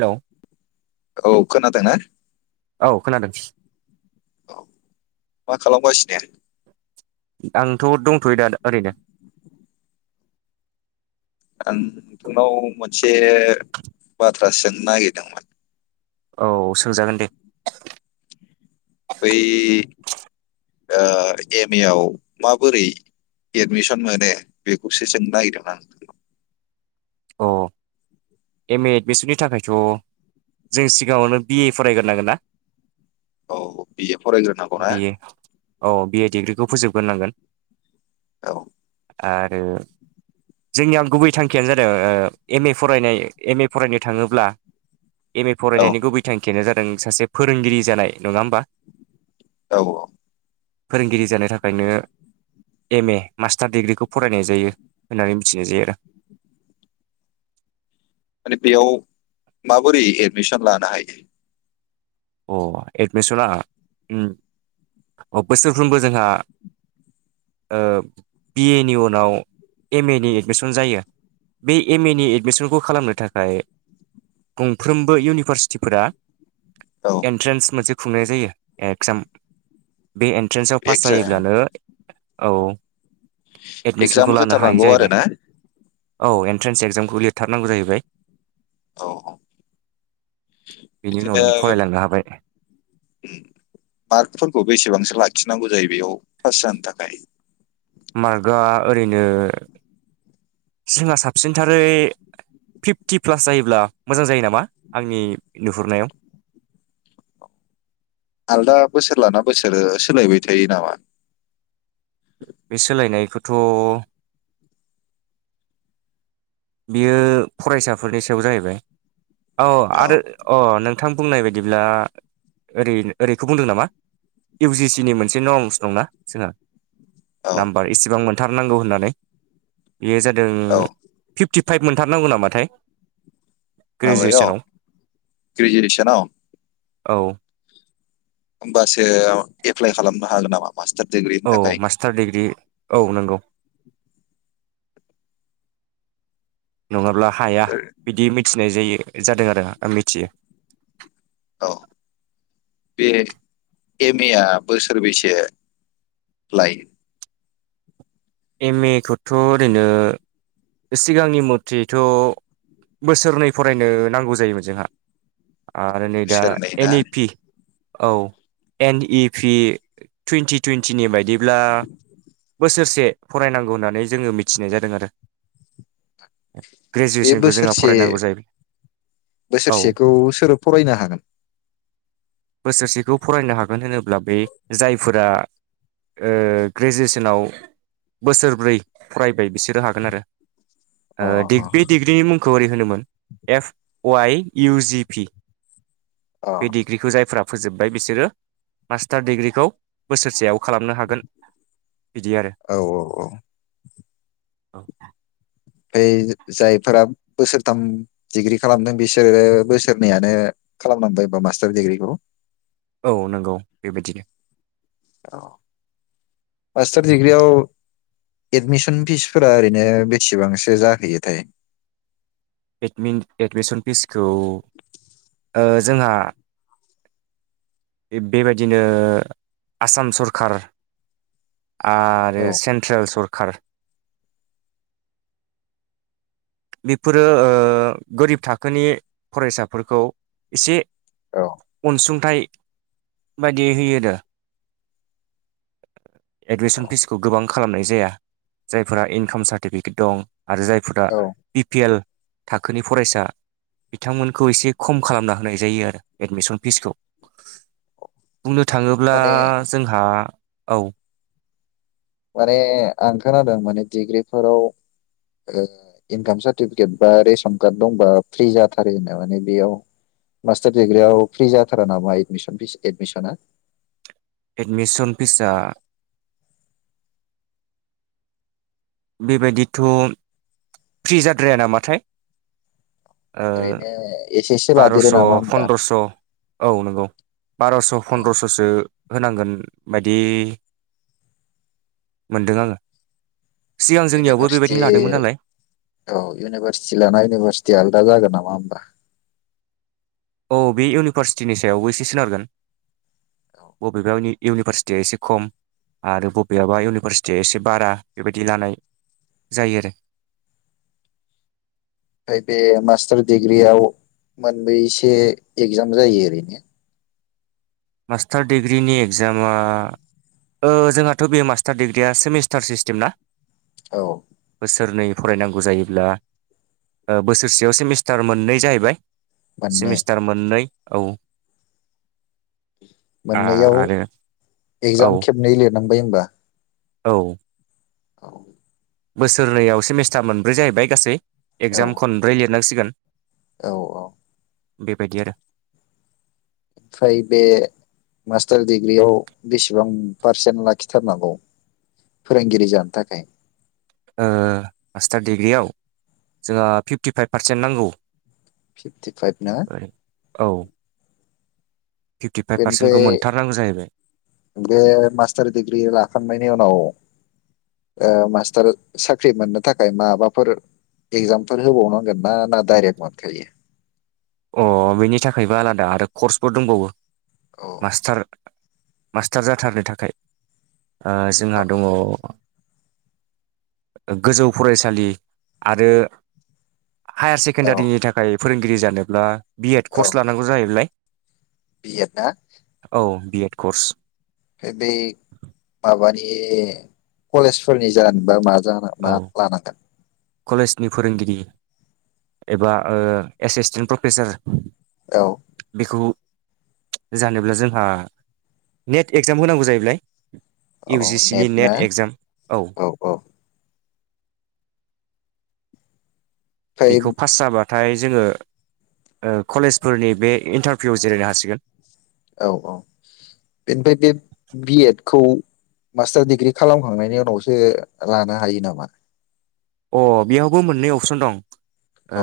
Hello. औ खोनादोंना? औ खोनादों। औ मा खालामगासिनो? आंथ' दंथ'यो दा ओरैनो। आं थोनाव मोनसे ए बाथ थ्रा सोंनो नागिरदोंमोन। औ सोंजागोन दे बै ओ एम ए आव माबोरै एडमिसन मोनो बेखौसो सोंनो नागिरदोंमोन आं नोंनाव। अ'। एम ए एडमिसननि थाखायथ' जों सिगाङावनो बि ए फरायग्रोनांगोन ना औ बिए फरायग्रोनांगौ ना बि ए अ' बि ए डिग्रि खौ फोजोबग्रो नांगोन औ आरो जोंनिया गुबै थांखियानो जादों एम ए फरायनाय एम ए फरायनो थाङोब्ला एम ए औ फरायनायनि गुबै थांखियानो जा दों सासे फोरोंगिरि जानाय नङा होमबा औ फोरोंगिरि जानो थाखायनो एम ए मास्टार डिग्रिखौ फरायनाय जायो होननानै मिथिनाय जायो आरो। माने बेयाव माबोरै एदमिसन लानो हायो? अ' एडमिसना उम बोसोरफ्रोमबो जोंहा ओ बि ए नि उनाव एम ए नि एडमिसन जायो बे एम ए नि एडमिसनखौ खालामनो थाखाय गंफ्रोमबो इउनिभारसिटिफोरा औ एन्ट्रेन्स मोनसे खुंनाय जायो एक्जाम बे एन्ट्रेन्सआव पास जायोब्लानो औ। एडमिसनखौ एक्जाम लानो हायो होथारनांगौ आरो जाहैबाय ना? औ एन्ट्रेन्स एक्जामखौ लिरथारनांगौ जायैबाय। औ औ बेनि उनाव नों फरायलांनो हा उम मार्कफोरखौ बेसेबांसो लाखिनांगौ जायो बेयाव फास जानो थाखाय? मार्कआ ओरैनो जोंहा साबसिनथारै फिफ्टि प्लास जायोब्ला मोजां जायो नामा आंनि नुहुरनायाव। आलदा बोसोर लाना बोसोरो सोलायबाय थायो नामा? थ' बियो फरायसाफोरनि सायाव जाहैबाय। औ आरो अ नोंथां बुंनाय बायदिब्ला ओरै ओरैखौ बुंदों नामा इउ जि सि नि मोनसे नंस दंना जोंहा औ नाम्बार इसिबां मोन थारनांगौ होननानै बेयो जादों औ टिफाइभ मोनथारनांगौ नामाथाय माबायाव ग्रेजुवेसनाव ग्रिजुवेसनाव? औ होमबासो एप्लाइ खालामनो हागोन नामा? मास्टार डिग्रिनि औ थाखाय मास्टार डिग्रि औ नंगौ। नङाब्ला हाया बिदि मिथिनाय जायो। जादो आरो आं मिथियो। औ बे एम ए आ बोसोरबैसे लायो? एम ए खौथ' ओरैनो सिगांनि मथेथ' बोसोरनै फरायनो नांगौ जायोमोन जोंहा। आरो नै दा बोसोरनै एन ना इ पि औ एन इ फि टुइन्टि टुइन्टिनि बाय दिब्ला बोसोरसे फरायनांगौ होननानै जोङो मिथिनाय जादों आरो। बे ग्रेजुवेसनखौ जोंहा बोसोरसे फरायनांगौ जायो औ बोसोरसेखौ सोरो फरायनो हागोन? बोसोरसेखौ फरायनो हागोन होनोब्ला बे जायफोरा ओ ग्रेजुवेसनाव बोसोरब्रै फरायबाय बिसोरो हागोन आरो। ओ अ डिग बे डिग्रिनि मुंखौ ओरै होनोमोन F Y U G P. अ औ बे डिग्रिखौ जायफ्रा फोजोब्बाय बिसोरो मास्टार डिग्रिखौ बोसोरसेयाव खालामनो हागोन। औ औ औ। औ फाय जायफोरा बोसोरथाम डिग्रि खालामदों बिसोरो बोसोरनैयानो खालामनांबायबा मास्टार डिग्रिखौ? औ नंगौ बेबायदिनो। औ मास्टार दिडिग्रियाव एडमिसन फिसफोरा ओरैनो बेसेबांसो जाहैयोथाय? एडमिन एडमिसन फिसखौ ओ जोंहा बेबादिनो आसाम सरखार आरो औ सेनते्ल सरखार बेफोरो ओ गोरिब थाखोनि फरायसाफोरखौ एसे औ अनसुंथाइ बायदियै होयो आरो एडमिसन औ फिसखौ गोबां खालामनाय जाया जायफोरा इनकाम सार्टिफिकेट दं आरो जायफोरा औ बि पि एल थाखोनि फरायसा बिथांमोनखौ एसे खम खालामना होनाय जायो आरो एडमिसन फिसखौ बुंनो थाङोब्ला माने जोंहा औ माने आं खोनादों माने डिग्रिफोराव ओ इनकाम सार्टिफिकेट बा रेसन कार्ड दंबा फ्रि जाथारो होनना माने बेयाव मास्टार डिग्रियाव फ्रि जाथारा नामा एमिसन फिस एदमिसना? एडमिसन फिसा बेबायदिथ' फ्रि जाद्राया नामाथाय ओ ओरैनो एसेसो बार'स' लादेरो नामा होमबा फनन्द्रस' औ नंगौ बार'स' औ फन्द्रस'सो होनांगोन बायदि मोनदों आङो सिगां जोंनियावबो इउनिभारसिटि बेबायदिनो लादोंमोन नालाय औ इउनिभारसिटि लाना इउनिभारसिटिया आलादा जागोन नाम [unintelligible] औ बे इउनिभारसिटिनि सायावबो एसे सोनारगोन औ बबेबा इउनिभारसिटिया एसे खम आरो बबेयबा इउनिभारसिटिया एसे बारा बेबायदि लानाय जायो आरो अै बे मास्टार डिग्रियाव मोनब्रैसे एगजाम जायो ओरैनो मास्टार डिग्रिनि इकजामा ओ जोंहाथ' बे मास्टार दिडिग्रिया सेमिस्टार सिस्टेम ना? औ। बोसोरनै फरायनांगौ जायोब्ला ओ बोसोरसेयाव सेमिस्टार मोननै जाहैबाय। मोननै सेमिस्टार मोननै औ। मोननैयाव आरो औ इकजाम खेबनै लिरनांग होनबा? औ। बोसोरनैयाव सेमेस्टार मोनब्रै जाहैबाय गासै औ इकजाम खनब्रै लिरनांसि गोन औ औ। बेबायदि आरो। ओमफ्राय बे मास्टार डिग्रियाव बेसेबां पारसेन्ट लाखिथारनांगौ फोरोंगिरि जानो थाखाय? ओ मास्टार डिग्रियाव जोंहा फिफ्टिफाइभ पारसेन्ट नांगौ। फिफटि फाइभ ना? औ फिफ्टिफाइभ पारसेन्टखौ बेनिफ्राय मोनथारनांगौ जाहैबाय बे मास्टार डिग्रि लाखांनायनि उनाव ओ मास्टार साख्रि मोननो थाखाय माबाफोर इकजामफोर होबावनांगोन ना ना डायरेक्ट मोनखायो? अ बेनि थाखायबो आलादा आरो कर्सबो दंबावो। औ मास्टार मास्टार जाथारनो थाखाय ओ जोंहा दङ गोजौ फरायसालि आरो हायार औ सेकेण्डारिनि थाखाय फोरोंगिरि जानो ब्ला बि एड कर्स लानांगौ जाहैलाय बि एड ना? B Ed course. ओ बै माबानि कलेजफोरनि जानोबा मा जानो मा औ लानांगोन? कलेजनि फोरोंगिरि एबा ओ एसिसटेन्ट प्रफेसार औ बेखौ जानोब्ला जोंहा नेट एक्जाम होनांगौ जाहैबाय औ इउ जि सि नि ना नेट इक्जाम औ। ओमफ्राय बेखौ फास जाबा नाथाय जोङो ओ कलेजफोरनि बे इन्टारभिउआव जिरायनो हासिगोन औ औ बेनिफ्राय बे बिएड खौ मास्टार दिडिग्रि खालामखांनायनि उनावसो लानो हायो नामा? अ बेयावबो मोननै अपसन दं ओ औ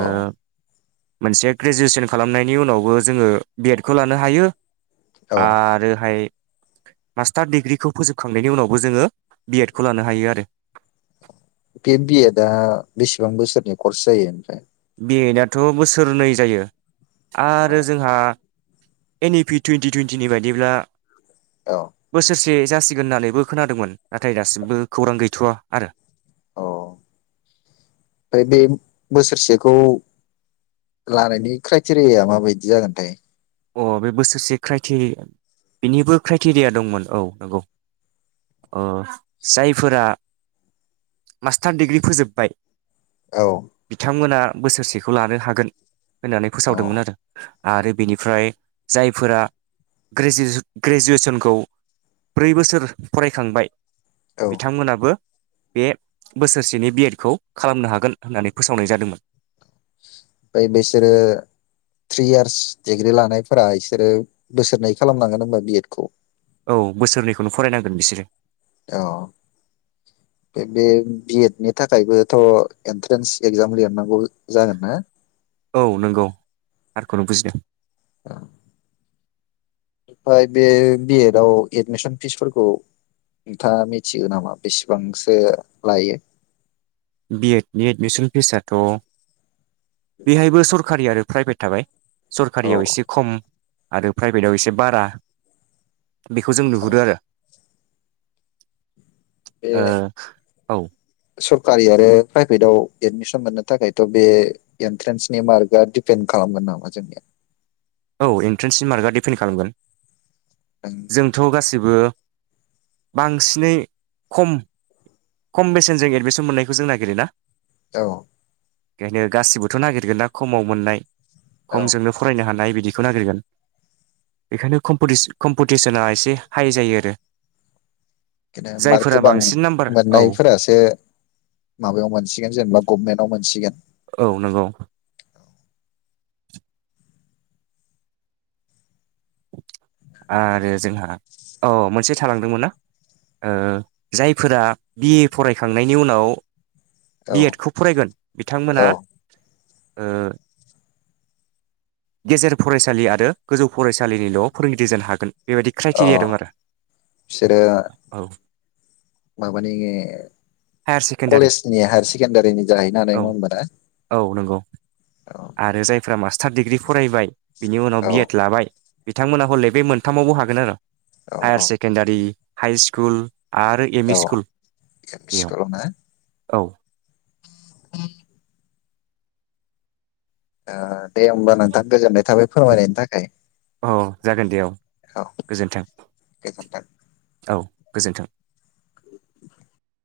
मोनसे ग्रेजुवेसन खालामनायनि उनावबो जोङो बिएड खौ लानो हायो। औ आरोहाय मास्टार डिग्री खौ फोजोबखांनायनि उनावबो जोङो बिएड खौ लानो हायो आरो पि बिएदा बेसेबां बोसोरनि कर्स जायो ओमफ्राय बेयोनायथ' बोसोरनै जायो आरो जोंहा एन इ पि टुइन्टि टुइन्टिनि बायदिब्ला औ बोसोरसे से जासिगोन होननानैबो खोनादोंमोन नाथाय दासिमबो खौरां गैथ'वा आरो अ ओमफ्राय बे बोसोरसेखौ लानायनि क्राइटेरियाया माबायदि जागोनथाय अ बे बोसोरसे क्राइटेरिया बेनिबो क्राइटेरिया दंमोन औ नंगौ जायफोरा मास्टार दिडिग्रि फोजोब्बाय। औ बिथांमोना बोसोरसेखौ लानो हागोन होननानै औ फोसावदोंमोन आरो आरो बेनि ओमफ्राय जायफोरा गेजस ग्रेजुवेसनखौ ब्रै बोसोर फरायखांबाय बिथांमोनाबो बे बोसोरसेनि बिएड खौ खालामनो हागोन होननानै फोसावनाय जादोंमोन। ओमफ्राय बिसोरो थ्रि इयार्स डिग्रि लानायफोरा बिसोरो बोसोरनै खालामनांगोन होनबा बिएद खौ औ बोसोरनैखौनो फरायनांगोन बिसोरो। औ बे बि एडनि थाखायबोथ' एन्ट्रेन्स एक्जाम लिरनांगौ जागोन ना? औ नंगौ थारखौनो बुजिदों। औ ओमफ्राय बे बिएदआव एडमिसन फिसफोरखौ नोंथाङा मिथिगौ नामा बेसेबांसो लायो? बिएडनि एडमिसन फिसाथ' बेहायबो सरखारि आरो प्राइभेट थाबाय औ सरखारियाव एसे खम आरो प्राइभेटाव एसे बारा बेखौ जों औ नुहुरो आरो ओ औ सरखारि आरो प्राइभेटाव एदमिसन मोननो थाखायथ' बे एन्ट्रेन्सनि मार्कआ दिडिपेन्ड खालामगोन नामा जोंनिया औ इन्ट्रेन्सनि मार्कआ डिफिन खालामगोन। नों जोंथ गासिबो बांसिनै खम खम बेसेनजों एडमिसन मोननायखौ जों नागिरोना औ बेखायनो गासिबोथ नागिरगोन ना खमाव मोननाय औ खमजोंनो फरायनो हानाय बिदि बिखौ नागिरगोन बेखायनो कम्पिटि कम्पिटिसना एसे हाइ जायो आरो बिदिनो मार्क जायफोरा गोबां बांसिन नाम्बार औ मोननायफोरासो माबायाव मोनसिगोन जेनेबा गभमेन्टाव मोनसिगोन। औ नंगौ आरो जोंहा अ मोनसे थालांदोंमोनना ओ जायफोरा बि ए फरायखांनायनि उनाव बि औ एड खौ फरायगोन औ बिथांमोना ओ गेजेर फरायसालि आरो गोजौ फरायसालिनिल फोरोंगिरि जानो हागोन बेबायदि अ क्राइटेरिया दं आरो बिसोरो औ माबानि हायार सेकेण्डारि कलेजनि हायार सेकेणडारिनि जाहैनो हानाय औ नङा होनबा औ नंगौ ना औ आरो जायफ्रा मास्टार दिग्रि फरायबाय बिनि उनाव औ बि एड लाबाय। बिथांमोना हले बे मोनथामावबो हागोन आरो औ औ हायार सेकेण्डारि हाइ स्कुल आरो एम औ इ स्कुल एम इ बेयाव। स्कुलाव ना औ। [inaudible] ओ दे होमबा नोंथां गोजोननाय थाबाय। फोरमायनायनि थाखाय। औ जागोन दे औ औ गोजोन्थों गोजोन्थों। औ। गोजोन्थों।